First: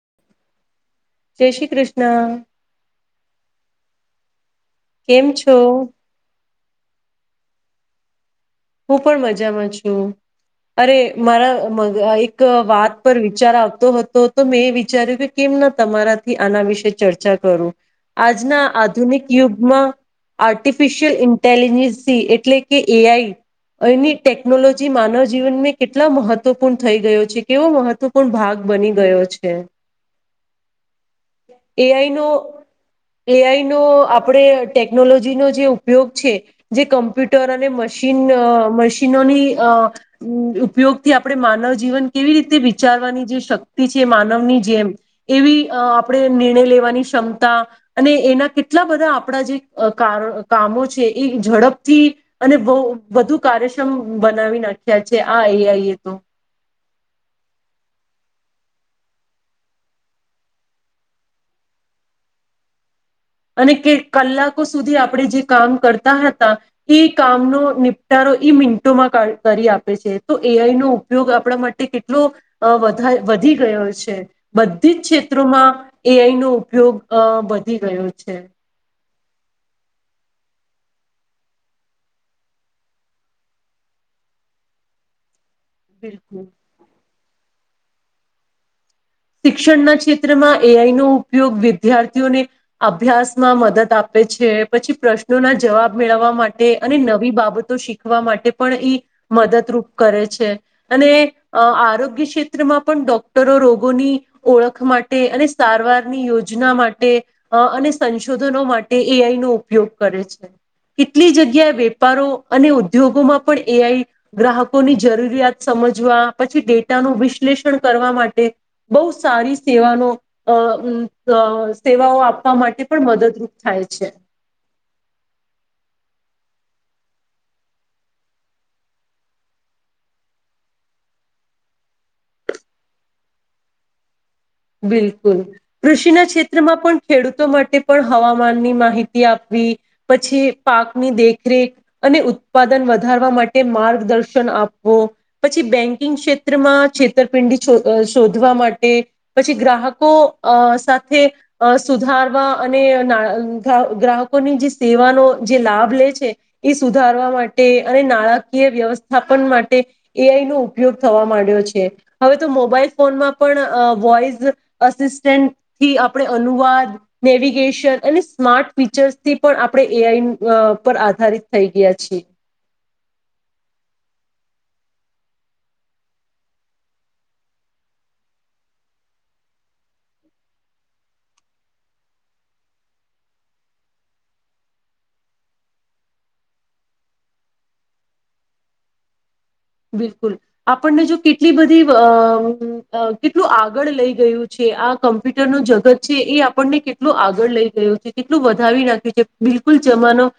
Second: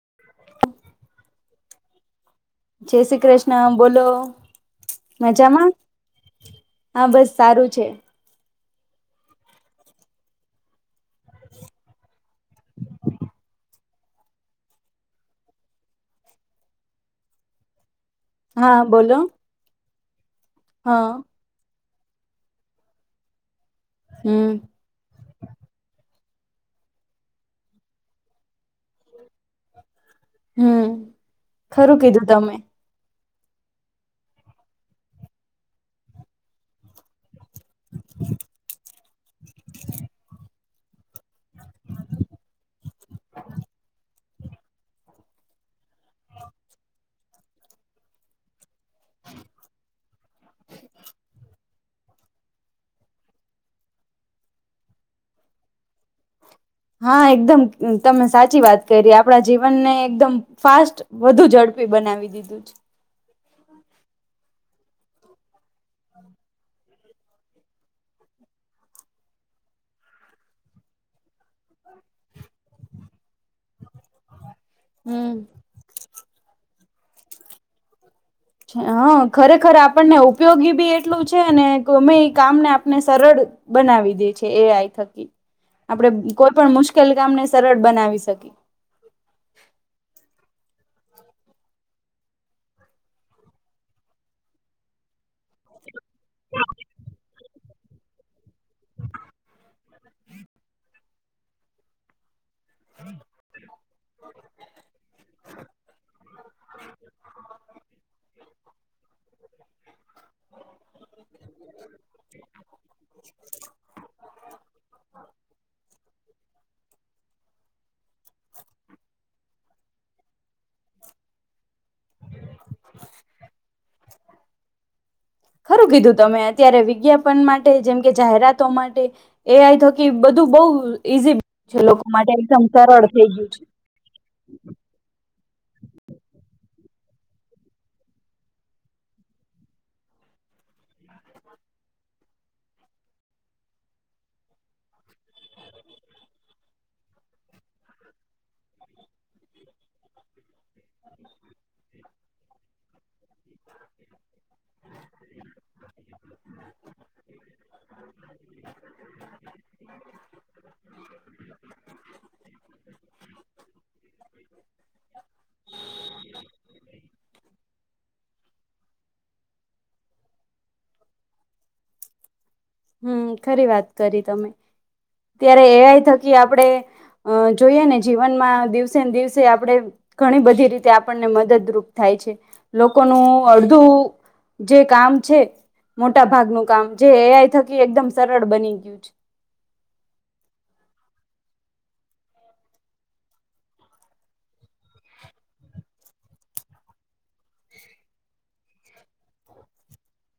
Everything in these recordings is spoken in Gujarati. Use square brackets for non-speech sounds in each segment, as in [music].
[inaudible] [unintelligible] જય શ્રી કૃષ્ણ. જય શ્રી કૃષ્ણ. બોલો, કેમ છો મજામાં હા, બસ સારું છે. હું, પણ મજામાં છું. અરે મારા એક વાત પર વિચાર આવતો હતો તો મેં એ વિચાર્યું કે કેમ ના તમારાથી આના વિશે ચર્ચા કરું, આજના હા બોલો આધુનિક યુગમાં હા આર્ટિફિશિયલ ઇન્ટટેલીિજન્સ એટલે, કે એ. આઈ. એની હમ ટેકનોલોજી માનવ જીવન કેટલા મહત્વ. મહત્વપૂર્ણ થઈ ગયો છે કેવો મહત્વપૂર્ણ ભાગ બની ગયો છે. હમ, ખરું કીધું તમે, એ આઈ નો આપણે ટેકનોલોજીનોો જે ઉપયોગ છે, જે કમ્પ્યુટર અને મશીન મશીનોની અ ઉપયોગથી આપણે માનવ જીવન કેવી રીતે વિચારવાની જે શક્તિ છે. માનવની જેમ એવી આપણે નિર્ણય લેવાની ક્ષમતા અને એના એટલા બધા આપણા જે કામો છે. એ ઝડપ અને બહ વધુ કાર્યક્ષમ બનાવી નાખ્યા છે. આ એ. આઈ. એ તો. હા, એકદમ તમે સાચી વાત કરી આપણા જીવનને એકદમ ફાસ્ટ વધુ ઝડપી બનાવી દીધું છે. અને કે કલાકો સુધી આપણે જે કામ કરતા હતા. કામનો નિપટારો ઈ મિંન્ટોમાં કરી આપે છે. તો એ. આઈ નો ઉપયોગ આપણા માટે કેટલું અ વધ વધી ગયો છે. બધી, જ હમ ક્ષેત્રોમાં એ આઈ નો ઉપયોગ અ વધી ગયો છે. જ્યાં... ખરેખર આપણને ઉપયોગી બી એટલું છે અને ગમે ઈ કામને આપને સરળ બનાવી દે છે એ આઈ થકી. આપડે બિલકુલ કોઈપણ મુશ્કેલ કામને સરળ બનાવી શકી. શિક્ષણના ક્ષેત્રમાં એ આઈ નો ઉપયોગ વિદ્યાર્થીઓને અભ્યાસમાં મદદ આપે છે પછી પ્રશ્ન નો ના જવાબ મેળવવા માટે અને નવી બાબતો શીખ હવા માટે પણ ઈ મદદરૂપ કરે છે અને અ આરોગ્ય ક્ષે તેમાં પણ ડોક્ટરો રોગ ની ઓળખ માટે અને સારવારની યોજના માટે અ અને સંશોધનો માટે એ આઈ નો ઉપયોગ કરે છે કેટલી જગ્યાએ વેપારો અને ઉદ્યોગોમાં પણ એ આઈ ગ્રાહકોની જરૂરિયાત સમજવા પછી ડેટાનું વિશ્લેષણ કરવા માટે બહુ સારી સેવાનો અ ઉ લ સ. સેવાઓ આપવા માટે પણ મદદરૂપ થાય છે. છે. ખરું કીધું તમે અત્યારે વિજ્ઞાપન માટે જેમ કે જાહેરાતો માટે એ આઈ થકી બધું બઉ ઈઝી છે લોકો માટે એકદમ સરળ થઈ ગયું છે. બિલકુલ કૃષિના ક્ષેત્રમાં પણ ખેડૂતો માટે પણ હવામાનની માહિતી આપવી પછી પાકની દેખરેખ અને ઉત્પાદન વધારવા માટે માર્ગદર્શન આપવું પછી બેંકિંગ ક્ષેત્રમાં છેતરપિંડી શોધ શોધવા માટે પછી ગ્રાહકો અ સાથે અ સુધારવા અને અ નાળ અ ગ્રાહ ગ્રાહકોની જે સેવાનો જે લાભ લે છે એ સુધારવા માટે તે અને નાણાકીય વ્યવસ્થાપન માટે એ આઈ નો ઉપયોગ થવા માંડ્યો છે હવે તો મોબાઈલ ફોનમાં પણ અ વોઈઝ અસિસ્ટન્ટથી આપણે અનુવાદ નેવિગેશન અને સ્માર્ટ ફીચર્સથી પણ આપણે એ આઈ ન અ પર આધારિત થઈ ગયા છીએ. હમ ખરી વાત કરી તમે ત્યારે એ આઈ થકી આપડે અ જોઈએ ને જીવનમાં દિવસે ને દિવસે આપણે ઘણી બધી રીતે આપણને મદદરૂપ થાય છે લોકોનું અડધું જે કામ છે મોટા ભાગનું કામ જે એ આઈ થકી કે એકદમ સરળ બની ગ્યું છે. બિલકુલ આપણને જો કેટલી બધી અ અ કેટલું આગળ લઈ ગયું છે આ કમ્પ્યુટરનું જગત છે એ આપણને કેટલું આગળ લઈ ગયું છે કેટલું વધાવી નાખ્યું છે બિલકુલ જમાનો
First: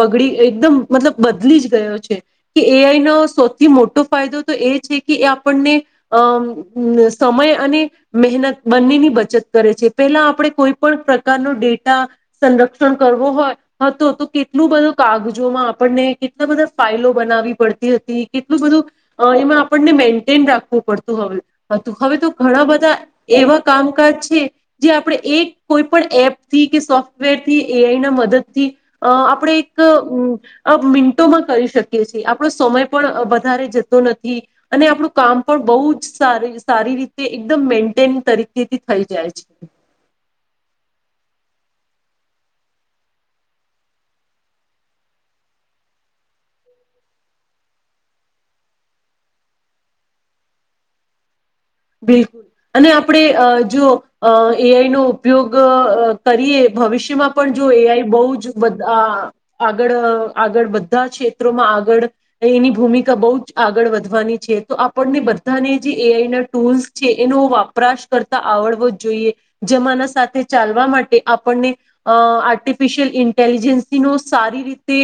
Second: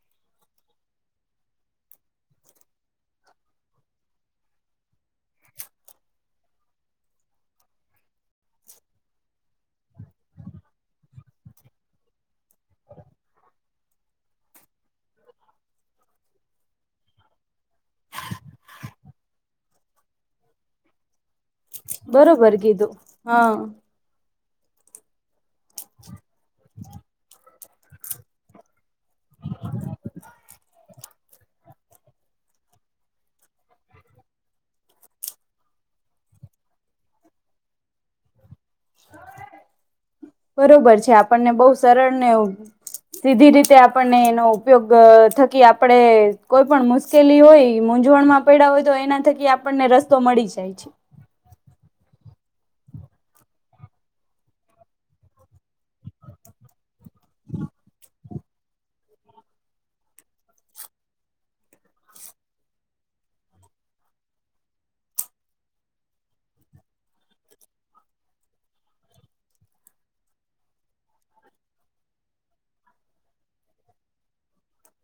બગડી એકદમ મતલબ બદલી જ ગયો છે કે એ આઈનો શો થી મોટો ફાયદો તો એ છે કે એ આપણને અ ઉમ સમય અને મહેનત બંનેની બચત કરે છે પહેલા આપણે કોઈ પણ પ્રકારનો ડેટા સંરક્ષણ કરવો હોય હતો તો કેટલું બધું કાગજોમાં આપણને કેટલા બધા ફાાઈલો બનાવવી પડતી હતી. કેટલું બધું અ એમાં આપણને મેન્ટેન રાખવું પડતું હવે હતું હવે તો બરોબર ઘણા બધા કીધું હા એવા કામકાજ છે. જે આપણે એક કોઈપણ એપથી કે સોફ્ટવેર થી એ આઈ ના મદદ થી અ આપણે એક ઉમ આ મિન્ટોમાં કરી શકીએ છીએ આપણો સમય પણ અ વધારે જતો નથી અને આપણું કામ પણ બહુ જ સારી સારી રીતે એકદમ મેન્ટેન તરીકે તેથી થઈ જાય છે. પણને બહુ સરળને સીધી રીતે આપણને એનો ઉપયોગ અહ થકી આપણે કોઈ પણ મુશ્કેલી હોય મૂઝવણમાં પૈડા હોય તો એના થકી આપણને રસ્તો મળી જાય છે. બિલકુલ અને આપડે અહ જો અહ એ આઈ નો ઉપયોગ અહ અહ કરીએ ભવિષ્ય તો આપણ જો એ આઈ બહુજ બધ આ-આગળ અ-આગળ બધા ક્ષેત્રોમાં આગળ એની ભૂમિકા બહુજ આગળ વધવાની છે. તો આપણને બધાને જે એ આઈ ના ટૂલ્સ છે, એનો વપરાશ કરતા આવડવો જ જોઈએ. જમાના સાથે ચાલવા માટે આપણને અહ આર્ટિફિશિયલ ઇન્ટેલિજન્સીનો સારી રીતે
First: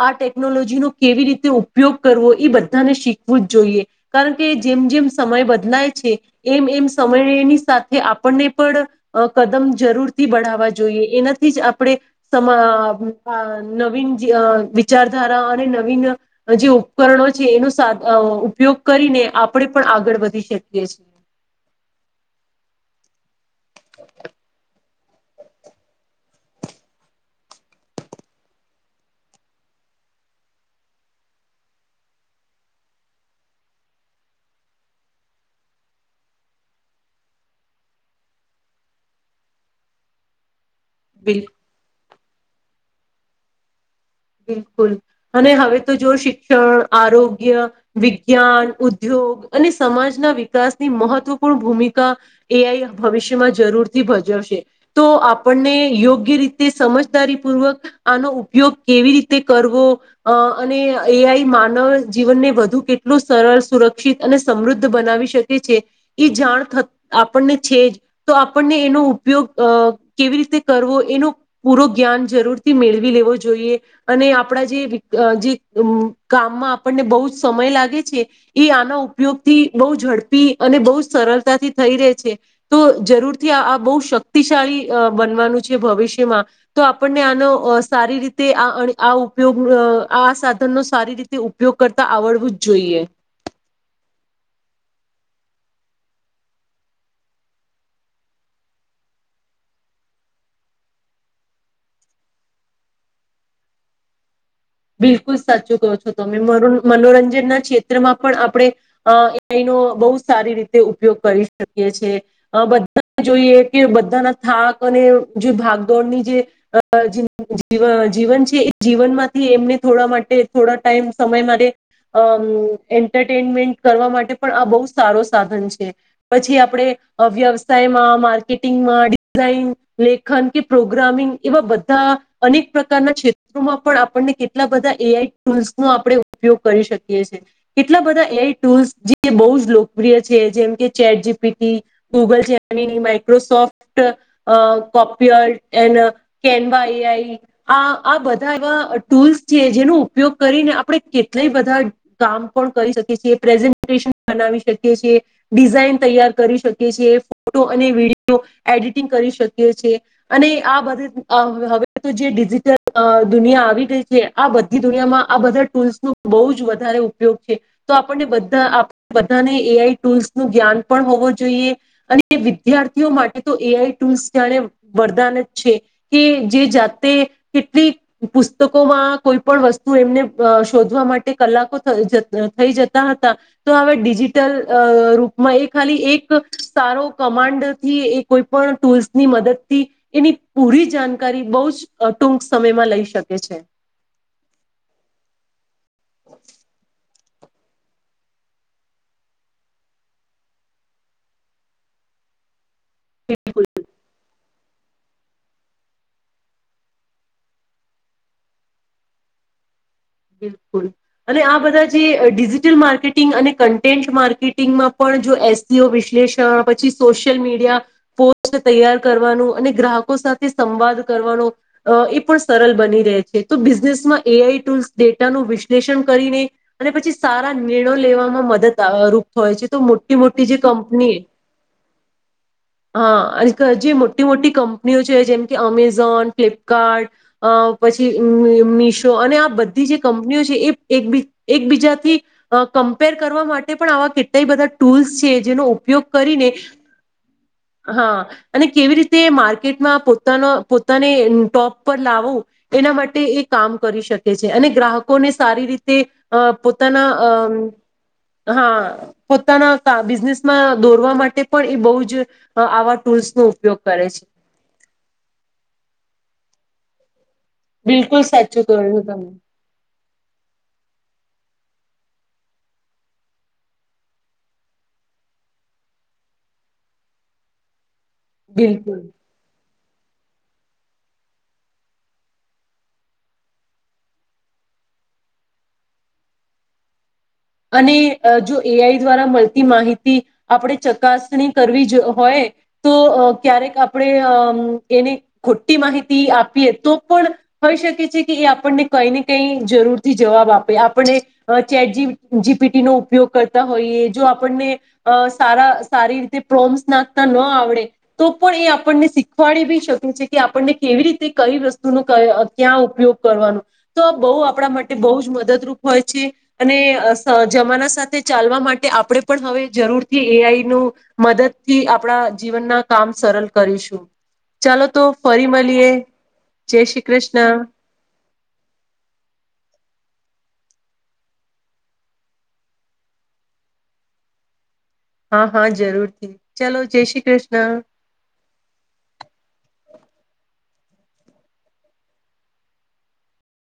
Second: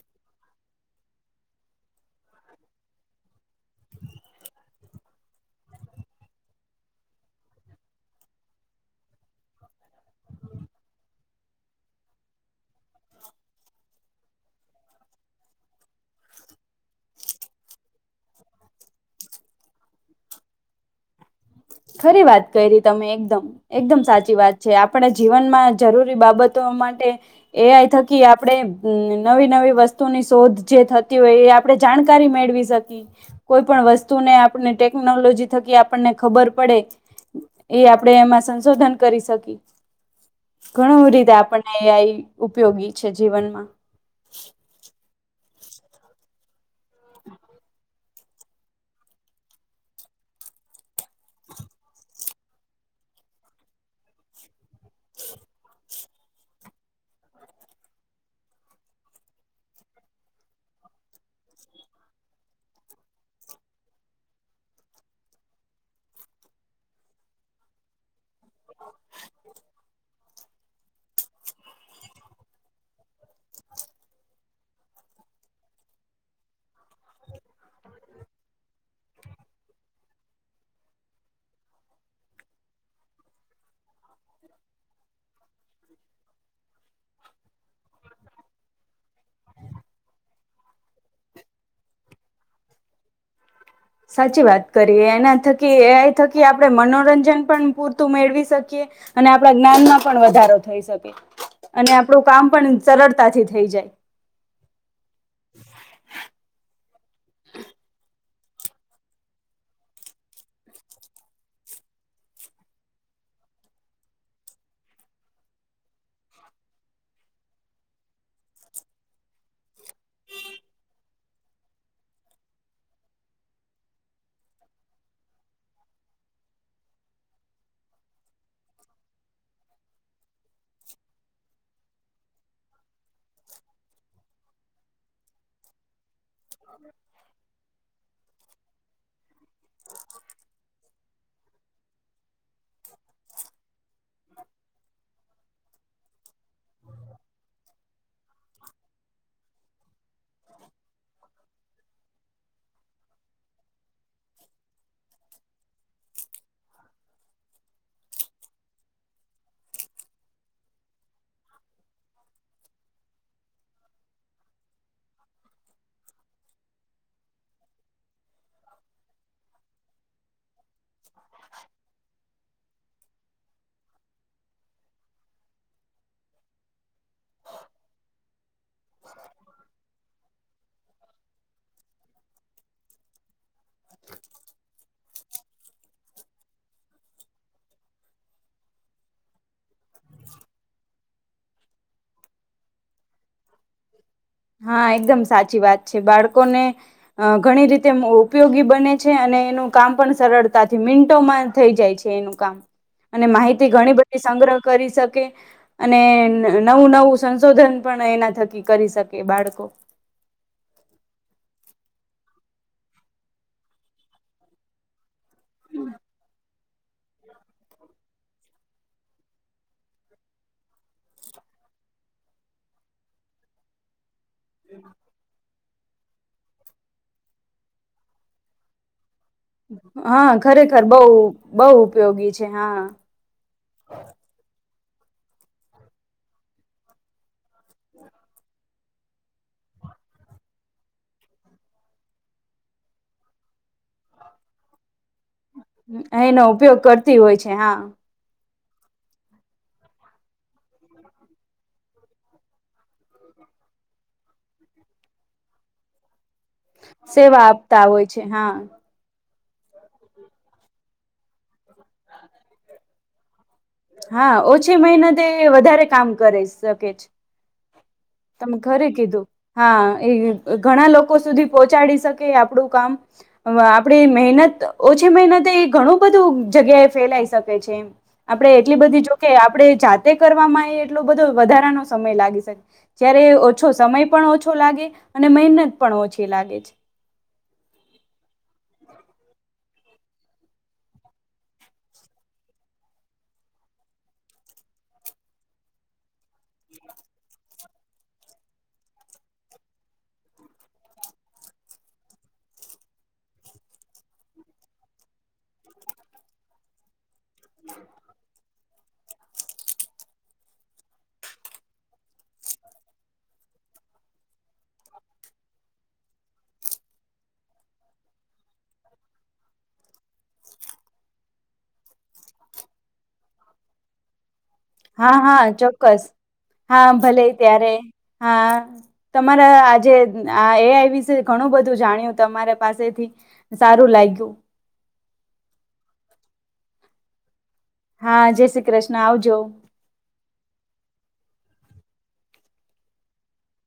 હ ટેકનોલોજીનો કેવી રીતે ઉપયોગ કરવો ઈ બધાને શીખવું જ જોઈએ. કારણ કે જેમ-જેમ સમય બદલાય છે, એમ-એમ સમય એની સાથે આપણને પણ અહ કદમ જરૂરથી બઢાવવા જોઈએ. એના થી જ આપણે સમા આ આ નવીન અહ વિચારધારા અને નવીન જે ઉપકરણો છે એનો સા અહ ઉપયોગ કરીને આપણે પણ આગળ વધી શક યે છે. ખરી વાત કરી તમે એકદમ-એકદમ સાચી વાત છે. આપણે જીવનમાં જરૂરી બાબતો માટે એ આઈ થકી આપણે નવી-નવી વસ્તુની શોધ જે થતી હોય એ આપણે જાણકારી મેળવી શકીએ. કોઈ પણ વસ્તુને આપણે ટેકનોલોજી થકી આપણને ખબર પડે, એ આપણેે એમાં સંશોધન કરી શકી. ઘણાં હુદી દે બિલકુલ આપણને એ આઈ ઉપયોગી છે જીવનમાં. બિલકુલ અને હવે તો જો શિક્ષણ, આરોગ્ય, વિજ્ઞાન, ઉદ્યોગ અને સમાજના વિકાસની મહત્વપૂર્ણ ભૂમિકા એ આઈ ભવિષ્યમાં જરૂરથી ભજવશે. તો આપણને યોગ્ય રીતે સમજદારી પૂર્વક આનો ઉપયોગ કેવી રીતે કરવો અહ અને એ આઈ માનવ જીવનને વધુ કેટલું સરળ, સુરક્ષિત અને સમૃદ્ધ બનાવી શકે છે. એ જાણ થ આપણને છે જ. તો આપણને એનો ઉપયોગ અહ કેવી રીતે કરવો એનો પૂરો જ્ઞાન જરૂરથી મેળવી લેવો જોઈએ. અને આપણા જે વિક્ત જે અમ્મ કામમાં આપણને બહુ જ સમય લાગે છે, એ આનો ઉપયોગથી બહુ ઝડપી અને બહુ જ સરળતાથી થઈ રહે છે. તો જરૂરથી આ બહુ શક્તિશાળી અહ બનવાનું છે ભવિષ્યમાં. તો આપણને અહ આનો સારી રીત તે આ અને ઉપયોગ આ અહ આ સાધન નો સારી રીતે ઉપયોગ કરતા આવડવું જ જોઈએ. સાચી વાત કરીએ. એના થકી એ આઈ થકી આપણે મનોરંજન પણ પૂરતું મેળવી શકીએ અને આપણા જ્ઞાનમાં પણ વધારો થઈ શકીએ. અને આપણું કામ પણ સરળતાથી થઈ જાય. બિલકુલ સાચું કહો છો તમે. મનો-મનોરંજન ના ક્ષેત્રમાં પણ આપણે અહ એનો બહુ સારી રીતે ઉપયોગ કરી શકીએ છે. અહ બધા જોઈએ કે બધાના થાક અને જુ ભાગદોડની જે અહ જી-જીવન-જીવન છે એ જીવનમાં થી એમને થોડા માટે થોડા ટાઈમ સમય માટે અમ્મ એન્ટરટેનમેન્ટ કરવા માટે પણ આ બહુ સારો સાધન છે. પછી આપણે અહ વ્યવસાયમાં માર્કેટિંગમાં ડિઝાઇન લેખન કે પ્રોગ્રામિંગ એવા બધા અનેક પ્રકારના ક્ષેત્રોમાં પણ આપ આપણને કેટલા બધા એ આઈ ટૂલ્સ ના આપણે ઉપયોગ કરી શકીએ છીએ. કેટલા બધા એ આઈ ટૂલ્સ જે બહુજ લોકપ્રિય છે. જેમ કે chat G P T, Google છે અને Microsoft uh Copilot N Canva A I આ-આ બધા એવા ટૂલ્સ છે, જેનો ઉપયોગ કરીને આપણે કેટલાય બધા કામ પણ કરી શકી છીએ. પ્રેઝન્ટેશન બનાવી શકીએ છીએ. ડિઝાઇન તૈયાર કરી શકીએ છીએ. ફોટો અને વીડિયો એડિટિંગ કરી શકીએ છીએ અને આ બધી અહ હવે તો જે ડિજિટલ અહ દુનિયા આવી ગઈ છે આ બધી દુનિયામાં આ બધા ટૂલ્સ નો બહુજ વધારે ઉપયોગ છે. તો આપણને બધા આપ બધાને એ આઈ ટૂલ્સ નું જ્ઞાન પણ હોવો જોઈએ અને વિ દ્યાર્થીઓ માટે તો એ આઈ ટૂલ્સ જાણે વરદાન જ છે. કે જે જાતે કેટલી કોમા કોઈ પણ વસ્તુ એમને અહ શોધવા માટે કલાકો થઈ જ-જતા હતા. તો હવે ડિજિટલ રૂપમાં અહ એ ખાલી એક સારો કમાન્ડથી એ કોઈ પણ ટૂલ્સની મદદ થી એની પૂરી જાણકારી બહુજઅહ ટૂંક સમયમાં લઈ શકે છે. હા, એકદમ સાચી વાત છે. બાળકોને અહ ઘણી રીતે ઉપયોગી બને છે. અને એનું કામ પણ સરળતાથી મિનન્ટોમાં થઈ જાય છે, એનું કામ. અને માહિતી ઘણી બધી સંગ્રહ કરી શક કે અને નવું-નવું સંશોધન પણ એના થકી કરી શકે બાળકો. બિલકુલ અને આ બધા જે અહ ડિજિટલ માર્કેટિંગ અને કન્ટેન્ટ માર્કેટિંગમાં પણ જો એસ સી ઓ વિશ્લેષણ પ છી સોશિયલ મીડિયા, પોસ્ટ તૈયાર કરવાનું અને ગ્રાહકો સાથે સંવાદ કરવાનો અહ એ પણ સરળ બની રહે છે. તો બિઝનેસમાં એ આઈ ટૂલ્સ ડેટાનું વિશ્લેષણ કરીને અને પછી સારા નિર્ણયો લેવામાં મદદ રૂપ હોય છે તો મોટી હા મોટી જે ખરેખર બઉ કંપની બઉ ઉપયોગી છે હા અને જે મોટી મોટી કંપ ન્યુ જો જેમ કે અમેઝોન ફ્લિપકાર્ટ અ પછી મીશો અને આ બધા કંપનીઓ છે એકબીજાથી કમ્પેર કરવા માટે પણ આવા કેટલાય બધા ટૂલ્સ છે જેનો ઉપયોગ એનો કરીને ઉપયોગ કરતી હોય છે હા અને કેવી રીતે માર્કેટમાં પોતાના પોતાને ટોપ પર લાવો એના માટે એ કામ કરી શકે છે. અને ગ્રાહકોને સારી રીતે અ પોતાના સેવા આપતા હોય છે અ હા. પોતાના બિઝનેસમાં દોરવા માટે પણ એ બહુ જ આવા ટૂલ્સ ન હા ઓછી મિનતે વધારે કામ કરે શકે. બિલકુલ તમે સાચું ઘરે કહ્યું કીધું તમે હા એ ઘણા લોકો સુધી પહોંચાડી શકે આપણું કામ આપણે મહેનત ઓછી મહેનત એ ઘણું બધું જગ્યાએ ફેલાઈ શકે છે એમ. આપડે એટલી બિલકુલ. બધી જોકે આપણે જાત તે કરવામાં એટલો બધો વધારાનો સમય લાગી શકે જ્યારે ઓછો સમય પણ ઓછો લાગે અને મહેનત પણ ઓછી લાગે છે. અને જો એઆઈ દ્વારા મળ માહિતી આપણે ચકાસણી કરવી હોય તો ક્યારેક આપણે અમ એને ખોટી માહિતી આપીએ તો પણ હોઈ શકે છે કે એ આપણને કઈ ને કઈ જરૂરથી જવાબ આપે આપણને ચેટજી જીપીટી નો ઉપયોગ કરતા હોઈએ જો આપણને સારા સારી રીતે પપ્રોમ્પટ્સ નાખ ન આવડે તો પણ એ આપણને શીખવાડી બી શકે છે કે આપણને કેવી રીતે કઈ વસ્તુનો ક્યાં ઉપયોગ કરવાનો તો આ બહુ આપણા માટે બહુ જ મદદરૂપ હોય છે. અને જમાના સાથે ચાલવા માટે આપણે પણ, હવે, જરૂરથી એઆઈ નું મદદ થી આપણા જીવનના કામ સરળ કરીશું ચાલો તો હા. હા. ફરી મળીએ ચોક્કસ જય હા શ્રી ભલે કૃષ્ણ ત્યારે હા, તમારા આજે. એ વિશે ઘણું બધું જાણ્યું તમારે પાસેથી સારું લાગ્યું. હા, હા જરૂરથી ચલો જય શ્રી કૃષ્ણ. હા જય શ્રી કૃષ્ણ આવજો.